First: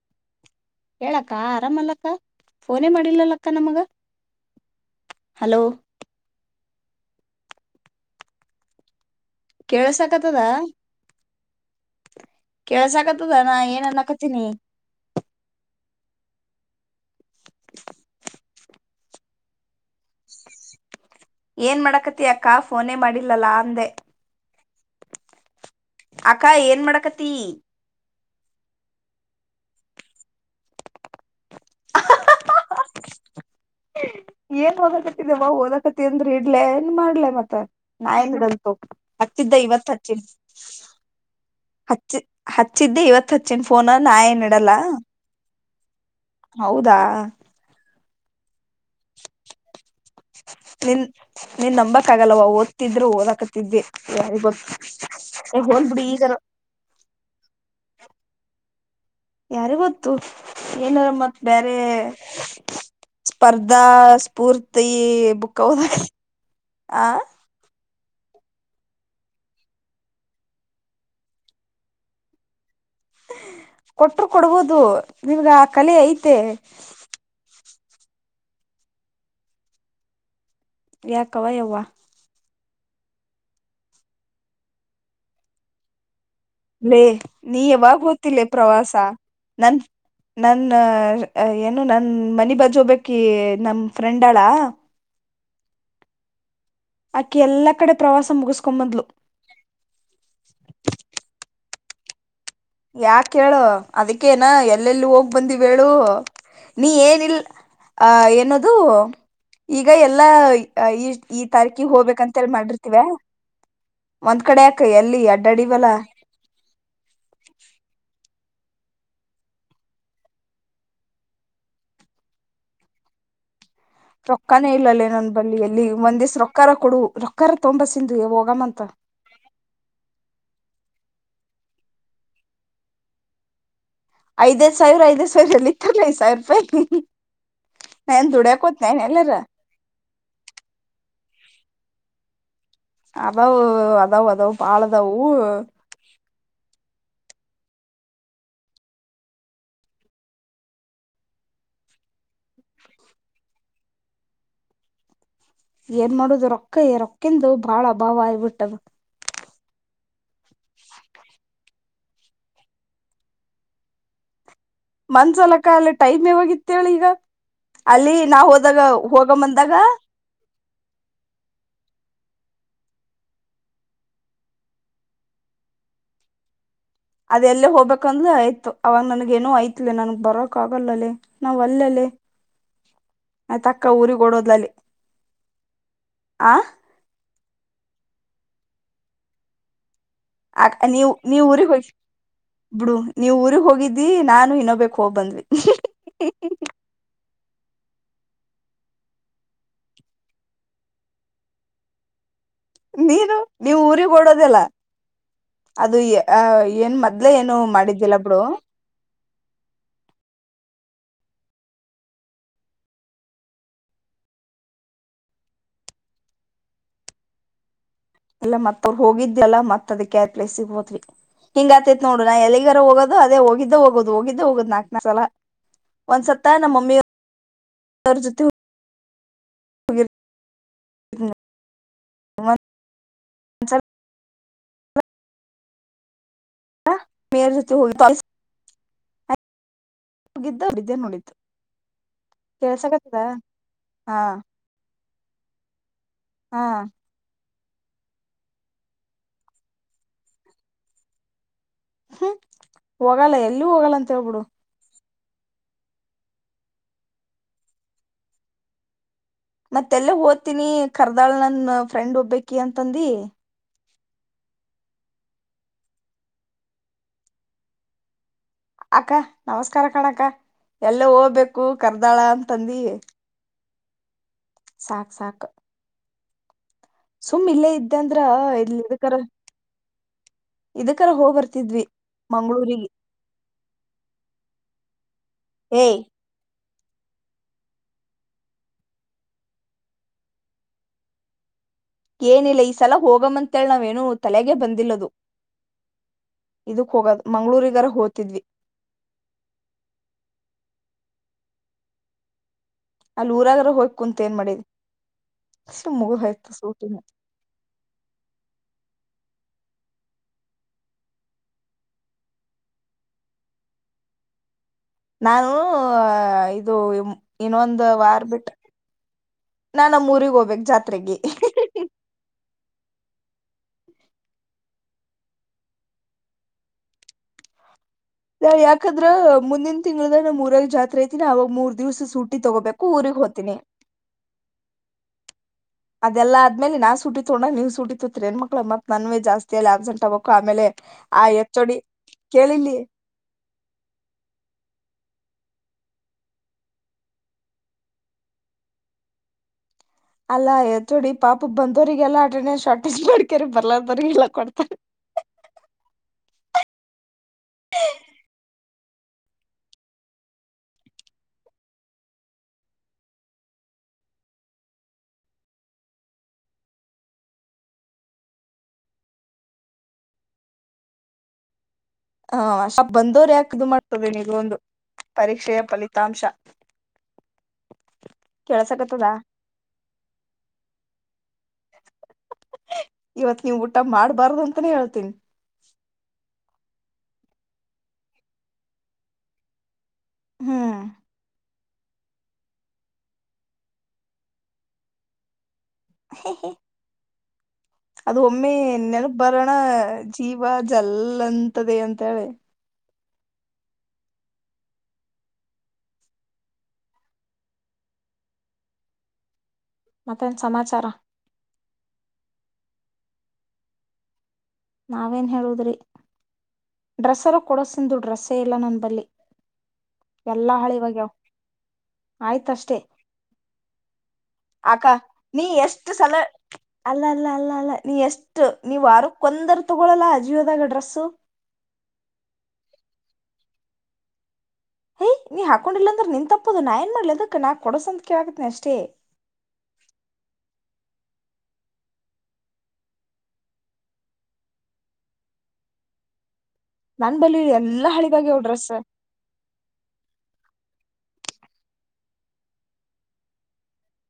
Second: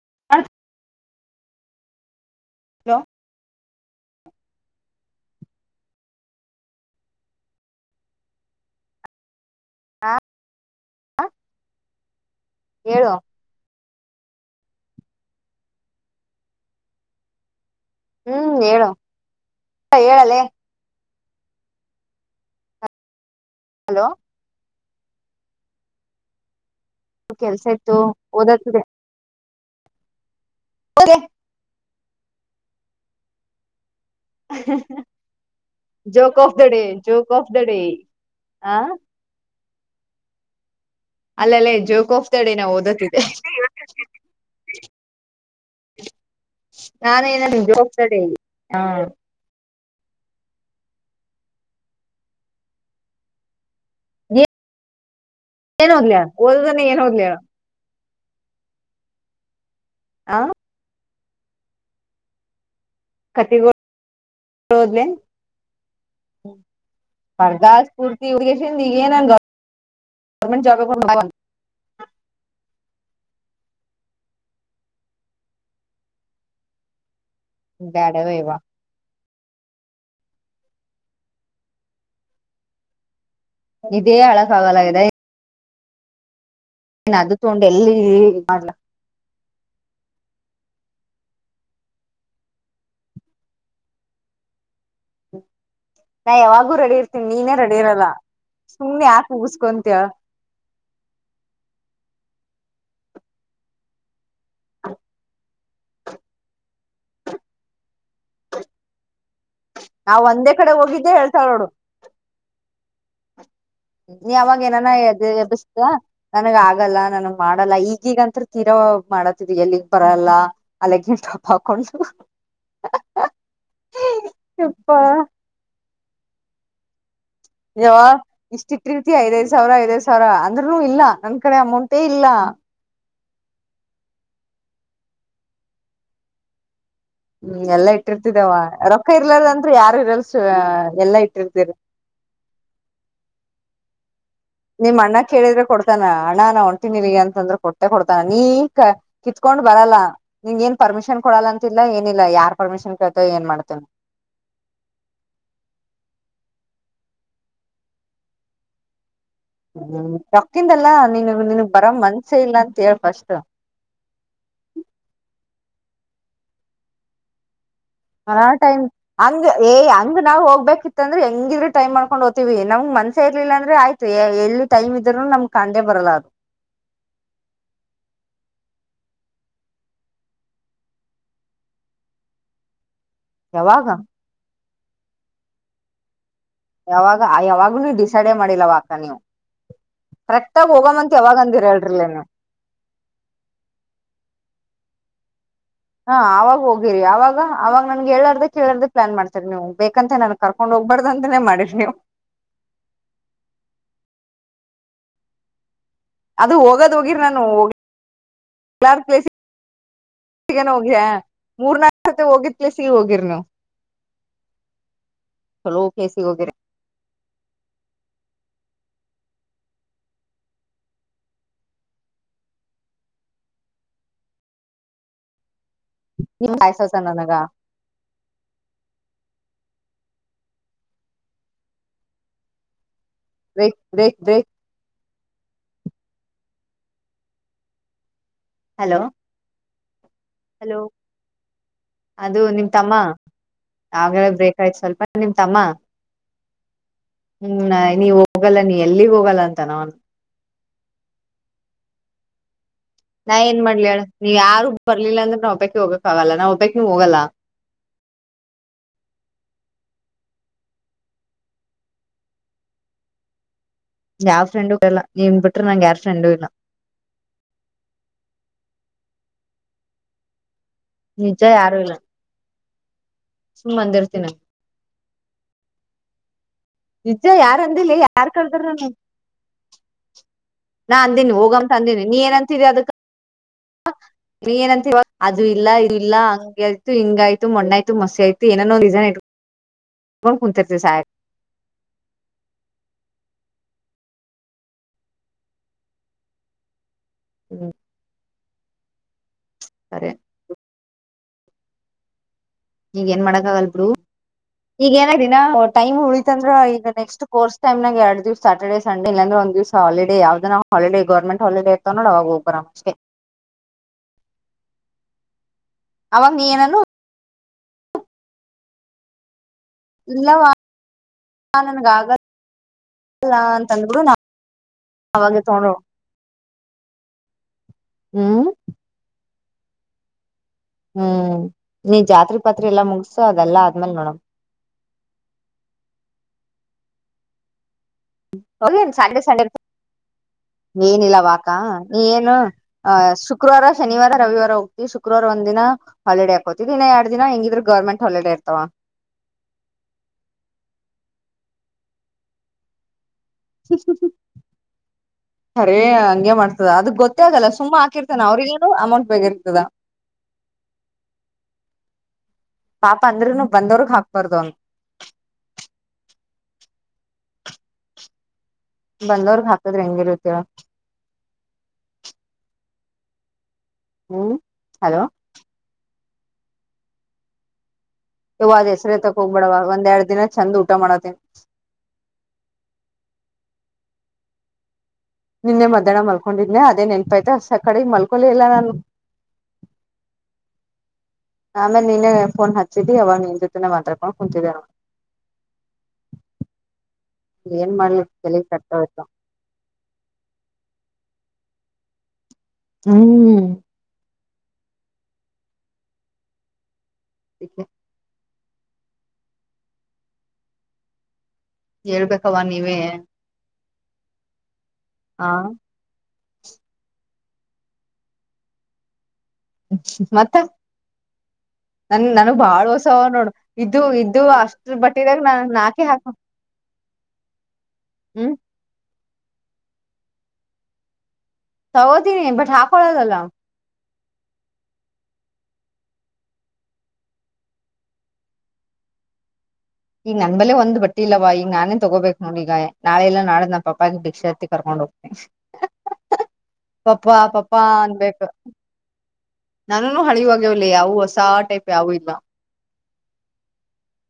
[unintelligible] ಹೇಳಕ್ಕ ಆರಾಮ್ ಅಲ್ಲಕ್ಕ ಫೋನೇ ಹಲೋ ಮಾಡಿಲ್ಲಲ್ಲಕ್ಕ ನಮಗ ಹಲೋ ಹಾ ಕೇಳಸಕತದಾ ಹೇಳು ಕೇಳಕತ್ತದ ನಾ ಏನನ್ನಾ ಕತ್ತಿನಿ ಹ್ಮ್ ಹೇಳು ಹೇಳಲೇ ಏನ್ ಮಾಡಾಕತಿ ಅಕ್ಕಾ ಫೋನೇ ಮಾಡಿಲ್ ಲ್ಲಲಾ ಅಂದೆ ಹಲೋ ಅಕ್ಕ ಏನ್ ಮಾಡ ಕೆಲ್ಸ ಇತ್ತು ಓದೋದಿದೆ ಓಕೆ ಏನ್ ಓದಕತ್ತಿದ್ಯವ್ವ ಓದಕತಿ ಅಂದ್ರ ಜೋಕ್ ಆಫ್ ಇಡ್ಲೇ ದ ಡೇ ಏನ್ ಮಾಡ್ಲೆ ಜೋಕ್ ಆಫ್ ಮತ್ತ ದ ಡೇ ನಾ ಹೆಂಗ್ ಇಡೋದ್ ಹ ತಗೊ ಹತಿದ್ದೆ ಇವತ್ತು [unintelligible] ಅಲ್ಲಲ್ಲೇ ಜೋಕ್ ಹಚ್ಚಿ ಆಫ್ ದ ಡೇ ನಾ ಹಚ್ಚಿದ್ದೆ ಓದತ್ತಿದೆ ಇವತ್ ಹಚ್ಚಿನ ಫೋನ ನಾ ಏನ್ ಇಡಲ್ಲ ಹೌದಾ ನಾನೇ ಏನ [unintelligible] ದ ಡೇ ಹಾ ನಿನ್ ನೀನ್ ನಂಬಕ್ ಆಗಲವ್ವಾ ಓದ್ತಿದ್ರು ಓದಾಕತಿದ್ದೆ ಏನ್ ಬಿಡಿ ಓದ್ಲಿ ಹೇಳ ಈಗರ ಓದೋದನ್ನೇ ಏನ್ ಓದ್ಲಿ ಹೇಳು ಯಾರಿಗ್ ಗೊತ್ ತು ಆ ಏನಾರ ಮ ಬೇರೆ ಕತೆಗಳು ಸ್ಪರ್ಧಾ ಸ್ಫೂರ್ತಿ ಓದ್ಲೆ ಬುಕ್ ಹದ ಆ ಫೂರ್ತಿ ಹುಡ್ಗನ್ ಈಗ ಏನನ್ ಗರ್ಮೆಂಟ್ ಜಾಬುಗಳೂಗು ಕೊಟ್ರು ಕೊಡ್ಬೋದು ನಿಮ್ಗ ಕಲೆ ಐತೆ ಬೇಡವ ಇವಾ ಯಾಕವಾ ಯವ್ವಾ ಇದೇ ಹಳಕ್ಕಾಗಲಾಗಿದೆ ಲೇ ತೊಂಡ್ ನೀ ಎಲ್ಲಿ ಯಾವಾಗ ಗೊತ್ತಿಲ್ಲೆ ಮಾಡ್ಲ ಪ್ರವಾಸ ನನ್ ನನ್ ಆ ಏನು ನನ್ ಮನಿ ಬಜ್ ಹೋಗ್ಬೇಕಿ ನಮ್ ಫ್ರೆಂಡ್ ಅಳ ನಾಯಾವಾಗ ರೆಡಿ ಇರ್ತೀನಿ ಆಕಿ ನೀನೇ ಎಲ್ಲಾ ರೆಡಿ ಕಡೆ ಇರಲ್ಲ ಪ್ರವಾಸ ಮುಗಸ್ಕೊಂಬಂದ್ಲು ಸುಮ್ನೆ ಯಾಕೆ ಉಗಸ್ಕೊಂತಯ ಯಾಕ್ ಕೇಳು ಅದ ಕ್ಕೆನ ಎಲ್ಲೆಲ್ಲಿ ಹೋಗ್ ಬಂದ ಹೇಳು ನೀ ಏನಿಲ್ಲ ಅ ಏನೋದು ಈಗ ನಾವ್ ಎಲ್ಲಾ ಒಂದೇ ಕಡೆ ಈ ಹೋಗಿದ್ದೆ ಈ ಹೇಳ್ತಾಳ ನೋಡು ತಾರಕಿಗೆ ಹೋಗ್ಬೇಕಂತ ಎ ಮಾಡ್ರ ವಾ ನೀ ಅವಾಗ ಏನಾನ ಎಬ್ಬಿಸ್ಯ ನನಗ ಆಗಲ್ಲ ನನ ಮಾಡಲ್ಲ ಈಗೀಗ ನಂತರ ತೀರಾ ಮಾಡತ್ತಿದರಿ ಎಲ್ಲಿಗ್ ಬರಲ್ಲ ಅಲೆ ಗಿ ಟ್ರಾಪ್ ಹಾಕೊಂಡು ರೊಕ್ಕಾನೇ ಯಪ್ಪ ಇಲ್ಲಲ್ಲೇ ನನ್ ಬಳಿ ಎಲ್ಲಿ ಒಂದ್ ದೇಸ್ ರೊಕ್ಕಕಾರ ಕೊಡು ರೊಕ್ಕ ಜವಾ ಇಷ್ಟ ಇಟ್ಟಿರ್ತಿಯ ಐದೈದ್ ಸಾವಿರ ಐದೈದ್ ಸಾವಿರವ ಅಂಗರು ಇಲ್ಲ ನನ್ ಕಡೆ ಅಮೌಂಟೇ ಇಲ್ಲ ಐದೈದ ಸಾವಿರ ಐದ್ ಸಿರ ಎಲ್ಲಿ ಇತ್ತಾನ ಐ್ಸಾವಿರ ರೂಪಾಯಿ ಹ್ಮ್ ಎಲ್ಲಾ ನಾ ಏನ್ ಇಟ್ಟಿರ್ತಿದವ ದುಡ್ಯಾಕೋತ್ನೇನ್ ರೊಕ್ಕ ಎಲ್ಲಾರ ಇರ್ಲಾರಂದ್ರ ಯಾರು ಇರಲ್ ಸುವ ಎಲ್ಲಾ ಇಟ್ಟಿರ್ತಿ ರ್ ಅದಾವ ಅದ ಅದ ನಿಮ್ ಅಣ್ಣ ಕೇಳಿದ್ರೆ ಕೊಡ್ತಾನ ಅಣ ಉಂಟ ಗೆ ಅಂತಂದ್ರ ಕೊಟ್ಟೆ ಕೊಡ್ತಾನ ನೀ ಕ ಕಿತ್ಕೊಂಡ್ ಬರಲ್ಲಾ ನಿನ್ ಏನ್ ಪರ್ಮಿಶನ್ ಕೊಡಲ್ಲ ಅಂತಿಲ್ಲ ಏನಿಲ್ಲ ಯಾರ್ ಪರ್ಮಿಷನ್ ಕೇಳ್ತೇ ಏನ್ ಮಾಡ್ತೇನ ಏನ್ ಮಾಡುದು ರೊಕ್ಕಯ ರೊಕ್ಕಂದು ಬಾಳ ಭಾವ ಆಗ್ಬಿಟ್ಟದೆ ಹ್ಮ್ ರೊಕ್ಕಿಂದಲ್ಲಾ ನೀ ನಿನು ಬರ ಮನ್ಸೆ ಇಲ್ಲ ಅಂತ ಹೇಳ ಫಸ್ಟ್ ಮಂದ್ಸಲಕ್ಕ ಅಲ್ಲ ಟೈಮ್ ಯಾವೋಗಿತ್ತೇಳ ಈಗ ಅಲ್ಲಿ ನಾ ಆ ಹೋದಾಗ ಟೈಮ್ ಹೋಗ ಹಂಗ ಏ ಬಂದಾಗ ಹಂಗ್ ನಾವ್ ಹೋಗ್ಬೇಕಿತ್ತ ಅಂದ್ರೆ ಹೆಂಗಿದ್ರರು ಟೈಮ್ ಮಾಡ್ಕ ಕಕೊಂಡ್ ಹೋಗ್ತೀವಿ ನಮ್ಗ್ ಮನ್ಸ ಇರ್ಲಿಲ್ಲ ಅಂದ್ರೆ ಆಯ್ತು ಎಲ್ಲಿ ಟೈಮ್ ಇದ್ರೂ ನಮ್ ಕಂಡೆ ಬರಲ್ಲ ಅದು ಅದೇ ಎಲ್ಲೇ ಹೋಗ್ಬೇಕಂದ್ಲ ಆಯ್ತು ಅವಾಗ ನನ್ಗೆ ಏನೋ ಐತ್ಲೆ ನನ್ಗ್ ಬರಕ್ ಆಗಲ್ಲಲೇ ನಾವ್ ಒಲ್ಲೆಲೇ ಆ್ತಕ್ಕ ಯಾವಾಗ ಊರಿಗ್ ಹೊಡದ್ಲಲಿ ಆ ಯಾವಾಗ ಯಾವಾಗ್ ನೀ ಡಿಸೈಡೇ ಮಾಡಿಲ್ಲವ ಅಕ್ಕ ನೀವು ಕರೆಕ್ಟ್ ಆಗ ಆಕ್ಕ ನೀವ್ ಹೋಗಮಂತ ಯಾವಾಗ ನೀವ್ ಅಂದಿರ ಊರಿಗೆ ಹೋಗಿ ಹೇಳ್ರಿಲ್ಲ ನೀವು ಬಿಡು ನೀವ್ ಊರಿಗಿ ಹೋಗಿದ್ದಿ ನಾನು ಇನ್ನೊ ಬಕೀ ಹೋಗ್ ಬಂದ್ವಿ ಹಾ ಆವಾಗ ಹೋಗಿರಿ ಯಾವಾಗ ಅವಾಗ ನನ್ಗೆ ಹೇಳಾರ್ದ ಕೇಳಾರ್ದ ಪ್ಲಾನ್ಮಾಡ್ತೀರಿ ನೀವು ಬೇಕಂತ ನನ್ಗ್ ಕರ್ಕೊಂಡ್ ಹೋಗ್ಬಾರ್ದು ಅಂತಾನೇ ಮಾಡಿರಿ ನೀವು ನೀನು ನೀವು ಊರಿಗೆ ಓಡೋದೆಲ್ಲ ಅದು ಅ ಅದು ಹೋಗೋದ್ ಏನ್ ಹೋಗಿರಿ ಮೊದ್ಲೆೇ ಏನು ಮಾಡಿದ್ದಿಲ್ಲ ಬಿಡು ಗ ಹೋಗ್ಯವ ಮೂರ್ನಾಲ್ಕ ಹೋಗಿದ್ ಪ್ಲೇಸಿಗೆ ಹೋಗಿರಿ ನೀವು ಚೋಲಾ ಪ್ಲೇಸಿಗೆ ಹೋಗಿರಿ ಇಲ್ಲ ಮತ್ತ ಅವ್ರು ಹೋಗಿದಲ್ಲ ಮತ್ದಕ್ಕೆ ಪ್ಲೇಸಿಗೆ ಹೋದ್ವಿ ಹಿಂಗ ಆತೈತ್ ನೋಡು ನಾ ಎಲ್ಲಿಗಾರ ಹೋಗೋದು ಅದೇ ಹೋಗಿದ್ದ ಹೋಗೋದು ಹೋಗಿದ್ದೆ ಹೋಗುದು ನಾಕ ನಾಕ ಸಲ ಒಂದ್ ಸತ್ತ ನಿಮ್ ನಮ್ಮ ಕಾಯ್ಸಸ ಮಮ್ಮಿರ ನನಗ ಜೊತೆ [inaudible] ರೇ ರೇ ರೇ ಬೇರ ಜೊತೆ ಹೋಗ ಜೋಗ ಹಲೋ ಹಲೋ ಬಿದ್ದೆ ನೋಡಿದ್ದು ಅದು ನಿಮ್ ತಮ್ಮ ಕೆಳ್ಸಕತ್ತದ ಹಾ ಆವೇಗ ಬ್ರೇಕ್ ಆಯ್ತು ಸ್ವಲ್ಪ ನಿಮ್ ತಮ್ಮ ಹಾ ಹ್ಮ್ ನೀವ ಹೋಗಲ್ಲ ನೀ ಎಲ್ಲಿಗ್ ಹೋಗಲ್ಲ ಅಂತ ನವನ್ ಹ್ಮ ನಾ ಏನ್ ಮಾಡ್ಲಳ ನೀವ ಯಾರು ಬರ್ ಲಿಲ್ಲ ಅಂದ್ರೆ ನಾವು ಒಬಕೆ ಹೋಗಕ್ ಆಗಲ್ಲ ನಾ ಒಬಕೆ ನಾ ಹೋಗಲ್ಲ ಮತ್ತೆಲ್ಲ ಹೊತಿನಿ ಕರ್ದಾಳ್ ನನ್ ಫ್ರೆಂಡ್ ಒಬ್ಬಕಿ ಅಂತಂದಿ ಯಾವ ಫ್ರೆಂಡು ಇಲ್ಲ ನೀನ್ ಬಿಟ್ರೆ ನನಗ ಯಾರ ಫ್ರೆಂಡು ಇಲ್ಲ ಅಕ್ಕಾ ನಮಸ್ಕಾರ ಕಣಕ್ಕ ಎಲ್ಲ ನಿಜ ಹೋಗ್ಬೇಕು ಯಾರು ಇಲ್ಲ ಕರ್ದಾಳ ತಂದಿ ಸುಮ್ ಅಂದಿರ್ತೀನಿ ಸಾಕ್ ಸಾಕ ನಿಜ ಯಾರ್ ಅಂದಿಲೀ ಅಂದ್ರ ಯಾರ್ ಕೆರೆದರೂ ಇಲ್ಲಿ ನಾನು ಇದಕರ ನಾ ಇದಕರ ಹೋಗ್ ಅಂದೀನಿ ಹೋಗಂ ಬರ್ತಿದ್ವಿ ಅಂದೀನಿ ನೀ ಏನಂತೀರಿ ಮಂಗ್ಗಳೂರಿಗೆ ಅದಕ್ ನೀ ಏನಂತೆ ಹೋಗು ಅದು ಇಲ್ಲ ಇದು ಏಯ್ ಇಲ್ಲ ಹಂಗೆ ಹಿಂಗ ಆಯ್ತು ಮಣ್ಣ ಆಯ್ತು ಮಸಿ ಆಯ್ತು ಏನನೋ ರೀಸನ್ ಇ ಕುಂತರ್ತಿರಿ ಸ ಏನಿಲ್ಲ ಈ ಸಲ ಹೋಗಮಂತೇಳ ನಾವೇನು ತಲೆಗೆ ಬಂದಿಲ್ಲದು ಇ ಹೋಗೋದ ಹ್ಮ್ ಮಂಗ್ಳೂರಿಗಾರ ಹೋಗ್ತಿದ್ವಿ ಸರಿ ಈಗ ಏನ್ ಅಲ್ಲಿ ಮಾಡಾಕ್ ಆಗಲ್ ಊರಾಗಾರ ಬಿಡು ಹೋಗಿ ಕುಂತ ಏನ್ ಈಗ ಏನಿನ ಮಾಡಿದ್ವಿ ಟೈಮ್ ಮುಗ ಉಳಿತಂದ್ರ ಆಯ್ತು ಸೂಟಿನ ಈಗ ನೆಕ್ಸ್ಟ್ ಕೋರ್ಸ್ ಟೈಮ್ನಾಗ ಎರಡು ದಿವ ಅಟೆಂಡೆನ್ಸ್ ಸ ಇಲ್ಲಾಂದ್ರೆ ಒಂದ್ ದಿವ್ಸ ಹಾಲಿಡೇ ಯಾವ್ದ ನಾವ್ ಹಾಲಿಡಡೆ ಗೌರ್ಮೆಂಟ್ ಹಾಲಿಡೇ ಇರ್ತವ ನೋಡ ಅವಾಗ ಹೋಗಬ್ರರ ಅಷ್ಟೆ ನಾನು ಇದು ಏನಾನು ಇನ್ನೊಂದು ವಾರ್ ಬಿಟ್ಟ ನಾನ್ ನಮ್ಮ ಊರಿಗೆ ಇಲ್ಲವಾ ಹೋಗ್ಬೇಕು ಜಾತ್ರೆಗೆ ಅಲ್ಲ ಅಂತಂದ್ಬಿಡು ನಾ ಅವಾಗೆ ತೊಂಡೋ ಸ ಯಾಕಾದ್ರ ಮುಂದಿನ ತಿಂಗಳು ತರ ಮ ಹ್ಮ್ ನೀ ಜಾತ್ರೆ ಪಾತ್ರಿ ಎಲ್ಲಾ ತಗೋಬೇಕು ಊರಿಗ್ ಮುಗಸು ಹೋತೀನಿ. ಅದೆಲ್ಲಾ ಆದ್ಮೇಲ್ ನೋಡಮ ಅದೆಲ್ಲಾ ಆದ್ಮೇಲೆ ನಾ ಸುಟ್ಟಿ ತೋಣ ನೀವು ಸುಟ್ಟಿ ಸ ಸ ಆಗ್ಬೇಕು ಆಮೇಲೆ ಏನಿಲ್ಲ ಆ ವಾಕಾ ಎಚ್.ಓ.ಡಿ ನೀ ಏನು ಕೇಳಿಲ್ಲಿ ಅ ಶುಕ್ರವಾರ ಶನಿವಾರ ರವಿವಾರ ಹೋಗ್ತಿವಿ ಶ ಶುಕ್ರವಾರ್ ಒಂದ್ಿನ ಹಾಲಿಡೇ ಹಾಕೋತಿದ್ದ ಇನ್ನ ಎರಡ್ ದಿನ ಹೆಂಗಿದ್ರರು ಗೌರ್ಮೆಂಟ್ ಹಾಲಿಡೇ ಇರ್ತವ ಅಲ್ಲಾಯಚೂಡಿ ಪಾಪ ಬಂದೋ್ರರಿಗೆಲ್ಲಾ ಆಟ ಶಾರ್ಟೇಜ್ ಮಾಡ್ ರಿೇ ಹಂಗಗೆ ಮಾಡ್ಸ ಅದು ಗೊತು ಆಲ್ಲ ತುಂಬಾಹಾಕಿರ್ತನೆ ಅವ್ರರಿಗೆಲ್ಲ ಅಮೌಂಟ್ ಬೇಗರ್ತದ ಪಾಪ ಅಂದ್ರನು ಬಂದವ್ರಗ್ ಹಾಕ್ಬಾರ್ದು ಅಂತ ಬಂದರು ಹಾಕದ ರಂಗಿರುತ ಹೇಳು ಹ ಸಪ ಬಂದವ್ರ ಯಕೆ ದು ಹ್ಮ್ ಮಾಡ್ತದೆೇನೆದುೊಂದು ಹಲೋ ಪರೀಕ್ಷೆಯ ಫಲಿತ ತಾಮಶ ಇವ್ ಹೆಸ್ರ ತಕ ಹೋಗ್ಬೇಡವ ಒಂದ್ೆರಡ್ ದಿನ ಚೆಂದ ಊಟ ಮಾಡತ್ತೇನಿ ನೀವು ಊಟ ಮಾಡಬಾರಅಂತಾನೆ ಅಂತಾನೇಳ್ತಿ ನಿನ್ನೆ ಮಧ್ಯಾಹ್ನ ಮಲ್ಕೊಂಡಿದ್ದ ಅದೇ ನೆನ್ಪೈತೆ ಸ ಕಡೆ ಮಲ್ಕೊಲ ಇಲ್ಲ ನಾನು ಹ್ಮ್ ಆ ಆಮೇಲೆ ನೀನ್ನೇ ಫೋನ್ ಹಚ್ಚಿದಿ ಅವಾಗ ನಿನ್ ಜೊತೆನೆ ಮಾತ್ರಾಡ್ಕೊಂಡ ಕುಂತಿದ ಏನ್ ಮಾಡ್ಲಿ ಅದು ತಲಿ ಒಮ್ಮೆ ಕೆಟ್ಟೋಯ್ತು. ನೆನಪೂ ಬರೋಣ ಜೀವ ಜಲ್ಲ ಲ್ಲಂತದೆ ಅಂತ ಹೇಳೆ ಹ್ಮ್ ಹ್ಮ್ ಮತ್ತೇನ್ ಸಮಾಚಾರ ಹೇಳ್ಬೇಕವ ನೀವೇ ಹ ನಾವೇನ್ ಹೇಳುದ್ರಿ ಡ್ರೆಸ್ಸರು ಕೊಡೋಸಂದು ಡ್ರೆಸ್ಸೇ ಇಲ್ಲ ನನ್ ಬಲ್ಲಿಿ ಮತ್ತ ನನ್ ನನಗ್ ಬಾಳ್ ಆಯ್ತಷ್ಟೇ ಹೊಸವ ಅವ ನೋಡು ಇದು ಇದದು ಅಷ್ಟ್ರ ಅಕ್ಕ ಬಟ್ಟಿದಾಗ ನಾ ನೀ ನಾಕೆ ಎಷ್ಟು ಹಾಕ ಸಲ ಅಲ್ಲ ಅಲ್ಲ ಅಲ್ಲ ಅಲ್ಲ ನೀ ಹ್ಮ್ ಎಷ್ಟು ನೀವು ವಾರ ಕೊಂದರು ತಗೊಳಲ್ಲ ಅಜಿಯೋದಾಗ ಡ್ರೆಸ್ಸು ಹೌದು ನೀ ಬಟ್ ಹಾಕಳದಲ್ಲ್ ಹಯ್ ನೀ ಹಾಕೊಂಡಿಲ್ಲಾಂದ್ರ ನಿನ್ ತಪ್ಪೋದು ನಾ ಏನ್ ಮಾಡ್ಲಿ ಅದಕ್ಕೆ ನಾಕ್ ಕೊಡೋಸಂದ ಕವಗತ್ನಿ ಅಷ್ಟೇ ಈಗ ನನ್ಬಲೆೆ ಒಂದ್ ಬಟ್ಟಿ ಇಲ್ಲವಾ ಈಗ ನಾನೇ ತಗೋಬೇಕಕ್ ನೋಡಿ ಈಗ ನಾಳೆ ಎಲ್ಲಾ ನಾಡ ನಾ ಪಪ್ಪಾಗ ಭಿಕ್ಷಾ ಹತ್ತಿ ಕರ್ಕೊಂಡ್ ಹೋಗ್ತನೆ ಪಪ್ಪ ನನ್ ಬಲಿ ಪಪಾ ಎಲ್ಲಾ ಅನ್ಬೇಕು ಹಳಿವಾಗ್ಯಾವ್ ಡ್ರೆಸ್ ನಾನವೂನು ಹಳಿವು ಆಗೇವ್ ಅವಸಾ ಆ ಟೖಪು ಯಾವು ಇಲ್ಲ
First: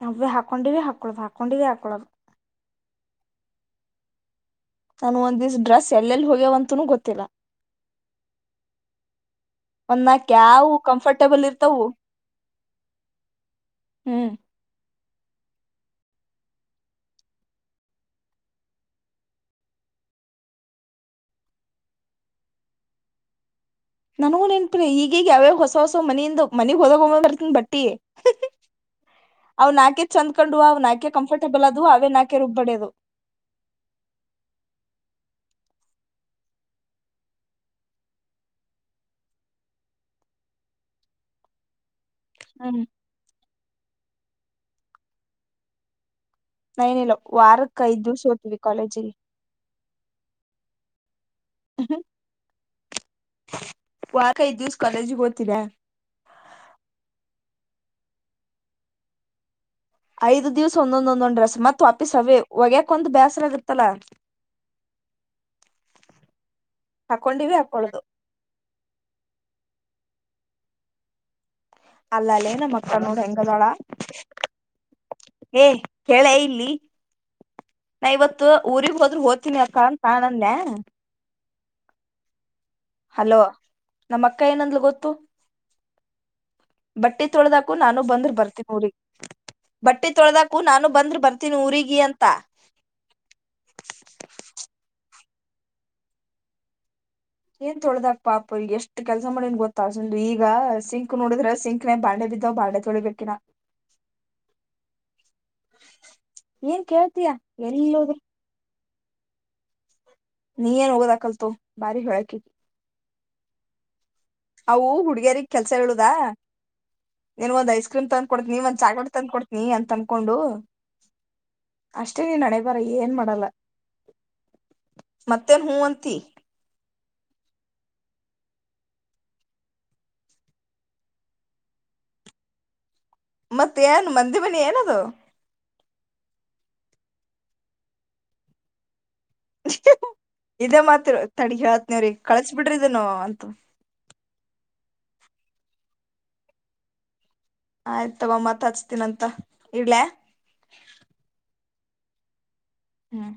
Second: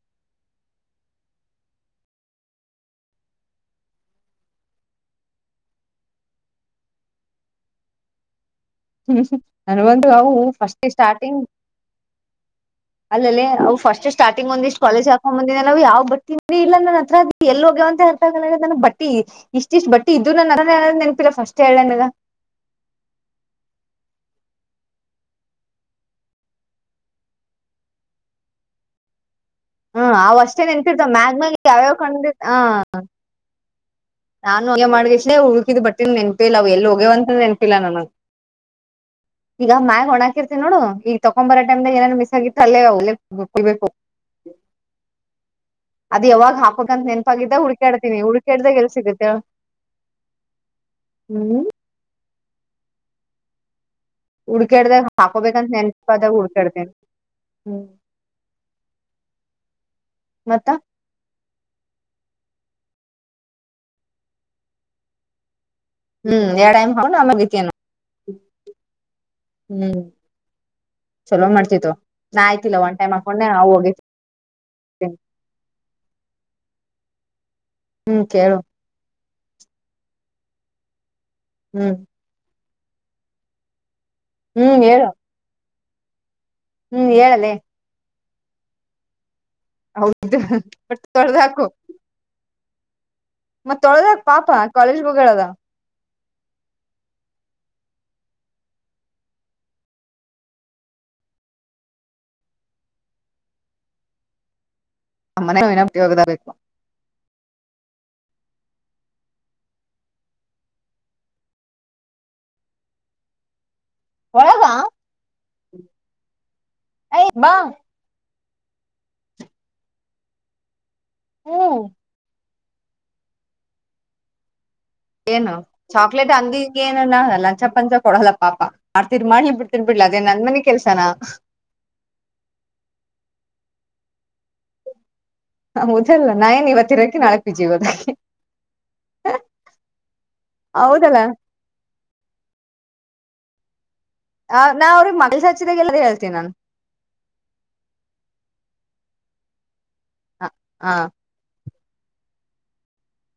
ನಾವೇ ಹಾಕೊಂಡಿವವಿ ಹಾಕೊಳದು ಹಾಕೊಂಡಿವ ಹಾಕೊಳದು ನಾನು ಒಂದಿವ್ ಡ್ರೆಸ್ ಎಲ್ಲೆಲ್ಲಿ ಹೋಗ್ಯವಂತೂನೂ ಗೊತ್ತಿಲ್ಲ ಹ್ಮ್ ನನ್ ಒಂದ್ ಬಂದು ನಾಕ್ ಅವು ಯಾವು ಫಸ್ಟ್ ಸ್ಟಾರ್ಟಿಂಗ್ ಕಂಫರ್ಟಬಲ್ ಇರ್ತಾವು ಅಲ್ಲಲ್ಲಿ ಅವು ಫಸ್ಟ್ ಹ್ಮ್ ಸ್ಟಾರ್ಟಿಂಗ್ ಒಂದಿಷ್ಟ್ ಕಾಲೇಜ್ ಆಗ್ ಹ್ಂದಿನ ನವು ಯಾವ್ ಬಟ್ಟಿ ಇಲ್ಲ ನನ್ನ ಹತ್ರದ ಎಲ್ಲಿ ಹೋಗ್ಯವ ಅಂತ ಹೇಳ್ತಾಗ ನನ್ ಬಟ್ಟಿ ಇಷ್ಟ ಇಷ್ಟ್ ಬಟ್ಟಿ ಇದ್ದ್ ನನ್ತನೆನಪಿಲ್ಲ ಫಸ್ಟ್ ಹೇಳೇನದ ನನ್ಗೂನ್ ನ್ಪ್ರ ಈಗೀಗ್ ಯಾವ್ಯಾವ ಹೊಸ ಹೊಸ ಮನಿಂದ ಮನಗ್ ಹೊದ ಬರ್ತನ್ ಬಟ್ಟಿ ಅವ್ ನಾಕೆ ಹ್ಮ್ ಚಂದ್ಕೊಂಡು ಅಷ್ಟೇ ಅವ್ ನಾಕೆ ನೆನ್ಪಿರ್ತಾವ ಮ್ಯಾಗ್ ಮ್ಯಾಗ ಕಂಫರ್ಟಬಲ್ ಅದು ಯಾವ್ಯಾವ ಅವೇ ಕಂಡ ನಾಕೆ ಹ ರುಬ್ಬಡ್ಯದು ನಾನು ಒ ಮಾಡ್ಲೇ ಉುಡುಕಿದ್ ಬಟ್ಟಿನ ನೆನ್ಪು ಇಲ್ಲವು ಎಲ್ಲಿ ಹಗೆಯವಂತ ನೆನ್ಪಿಲ್ಲ ನನಗ್ ಈಗ ಮ್ಯಾಗ ಒಣಾಕಿರ್ತಿ ನೋಡು ಈಗ ತಕೊ ಬರೋಟೈಮ್ಗ ಏನ ಗ ಹ್ಮ್ ತಲ್ಲೆಲ್ಲಬೇಕ ಹ ಅದ ಯಾವಾಗ ನಾ ಏನಿಲ್ಲ ಹಾಪಕ್ಂತೆಪಾಗಿದ್ದ ವಾರಕ್ ಐದ್ ಹುಕಾಡ್ತಿನಿ ದಿವ್ಸ ಹೋಗ್ತೀವಿ ಹುಡುಕಾಡಾಗ ಎಲ್ ಕಾಲೇಜಿಗೆ ರ ಹ್ಮ್ ರ ಹುಡ್ಕಾಡ್ದಾಗ ಹಾಕೋಬೇಕಂತ ನೆನ್ಪದಾಗ ಹುಡ್ಕಾಡ್ತೇನಿ ಹ್ಮ್ ಐದ ಮತ್ತ ದಿವಸ ಒಂದೊಂದೊಂದೊಂದ್ ರೆಸ್ ಮತ್ತೆ ಮ ವಾಪೀಸ್ ಅವೇ ಹೊಗೆಯಕ ಒಂದು ಬೇಸರ ಇರ್ತ್ತಲ ಹ್ಮ್ ಎಟೈಮ್ ಹೌ ಆಕ್ಕೆನು ಹಾಕೊಳ್ಳೋದು ಹ್ಮ್ ಚಲೋ ಮಾಡ್ತ ಅಲ್ಲ ಅಲ್ಲ ನ ಮಕ್ಕಳ ನೋಡ್ರಿ ಹೆಂಗದಾಳ ಒಗಿತೀನಿ ಏ ಕ್ಯ ಇಲ್ಲಿ ನಾ ಹ್ಮ್ ಇವತ್ತು ಕೇಳು ಊರಿಗೆಗ್ ಹೋದ್ರರು ಹೋತೀನಿ ಆ ಕಣ ಕ ದ ಹ್ಮ್ ಹಲೋ ನಮ್ಮ ಅಕ್ಕ ಹ್ಮ್ ಏನಂದ್ಲು ಹೇಳು ಗೊತ್ತು ಹ್ಮ್ ಬಟ್ಟೆ ಹೇಳಲೆ ತೊಳದಕೂ ನಾನು ಬಂದ್ ಬರ್ತ ನೋರಿ ಹೌ ಬಟ್ಟೆ ತೊಳದಕು ನಾನು ಬಂದ್ರ ಬರ್ತೀನಿ ಊಗಿ ಅಂತ ಮತ್ತೊಳದಾಗ ಪಾಪ ಕಾಲೇಜ್ ಹೋಗದ ಏನ್ ತೊಳ್ದಕ್ಪ್ಪಾಪ ಎಷ್ಟ್ ಕೆಲ್ಸ ಮಾಡನ್ ಗೊತ್ತ ಅಸ ಈಗ ಸಿಂಕ್ ನೋಡಿದ್ರ ಸಿಂಕ್ನೆ ಬಾಂಡೆ ಬಿದ್ದಾವ್ ಬಾಂಡೆ ತೊಳಿಬೇಕಿನ ಮನೆ ಒಗದಾಬೇಕು ಏನ್ ಕೇಳ್ತೀಯಾ ಎಲ್ಲದ್ರಿ ನೀ ಏನ್ ಹೋಗೋದ ಕಲ್ತು ಬಾರಿ ಹೇಳಕಿಗೆ ಒಳಗ ಅವು ಹುಡುಗಿಯರಿಗ್ ಕೆಲ್ಸ ಹೇಳುದಾ ನೀನ್ ಬಾ ಒಂದ್ ಐಸ್ ಕ್ರೀಮ್ ತಂದ ಕೊಡ್ನ ನೀ ಒಂದ್ ಚಾಗಡ್ ತಂದ ಕೊಡ್ತನಿ ಅಂತ ಅಂದಕೊಂಡು ಹ್ಮ್ ಅಷ್ಟೇ ನೀನ್ ನಡ ಬರ ಏನ್ ಮಾಡಲ್ಲ ಏನು ಮತ್ತೇನ್ ಹೂ ಅಂತಿ. ಚಾಕ್ಲೇಟ್ ಅಂದಿ ಏನ್ ಲಂಚ ಪಂಚ ಕೊಡಲ್ಲ ಪಾಪಾ ಮಾಡ್ತರ್ ಮಾಡಿ ನೀನ್ ಬಿಡ್ತರ್ ಬಿಡ್ಲ ಅದೇನ್ ನಂದ ಮನೆಿ ಕೆಲ್ಸನಾ ಮತ್ತೆ ಯ ಮಂದಿ ಬನಯ ನದು ಹ ಮುಜಲ ನಾಏನ್ ಇವತ್ತರಕಿ ನಾಳೆ ಪಿಜಿದಕ್ಕೆ ಇದೇ ಮಾತ್ರ ತಡಗ ಹತ್ನವ್ರೀ ಕಳ್ಸ ಬಿಡ್ರಿ ಇದನು ಹ ಹ ನಾ ಅವ್ರಗ್ ಮ ಹಚ್ಚಿದಾಗ ಎಲ್ಲ ಹೇಳ್ತೀನಿ ನಾನು ಆಯ್ತಮ್ಮ ಮತ್ ಹಚ್ತೀನಂತ ಇಡ್ಲೆೇ ಹ ಹಾ ಹ್ಮ್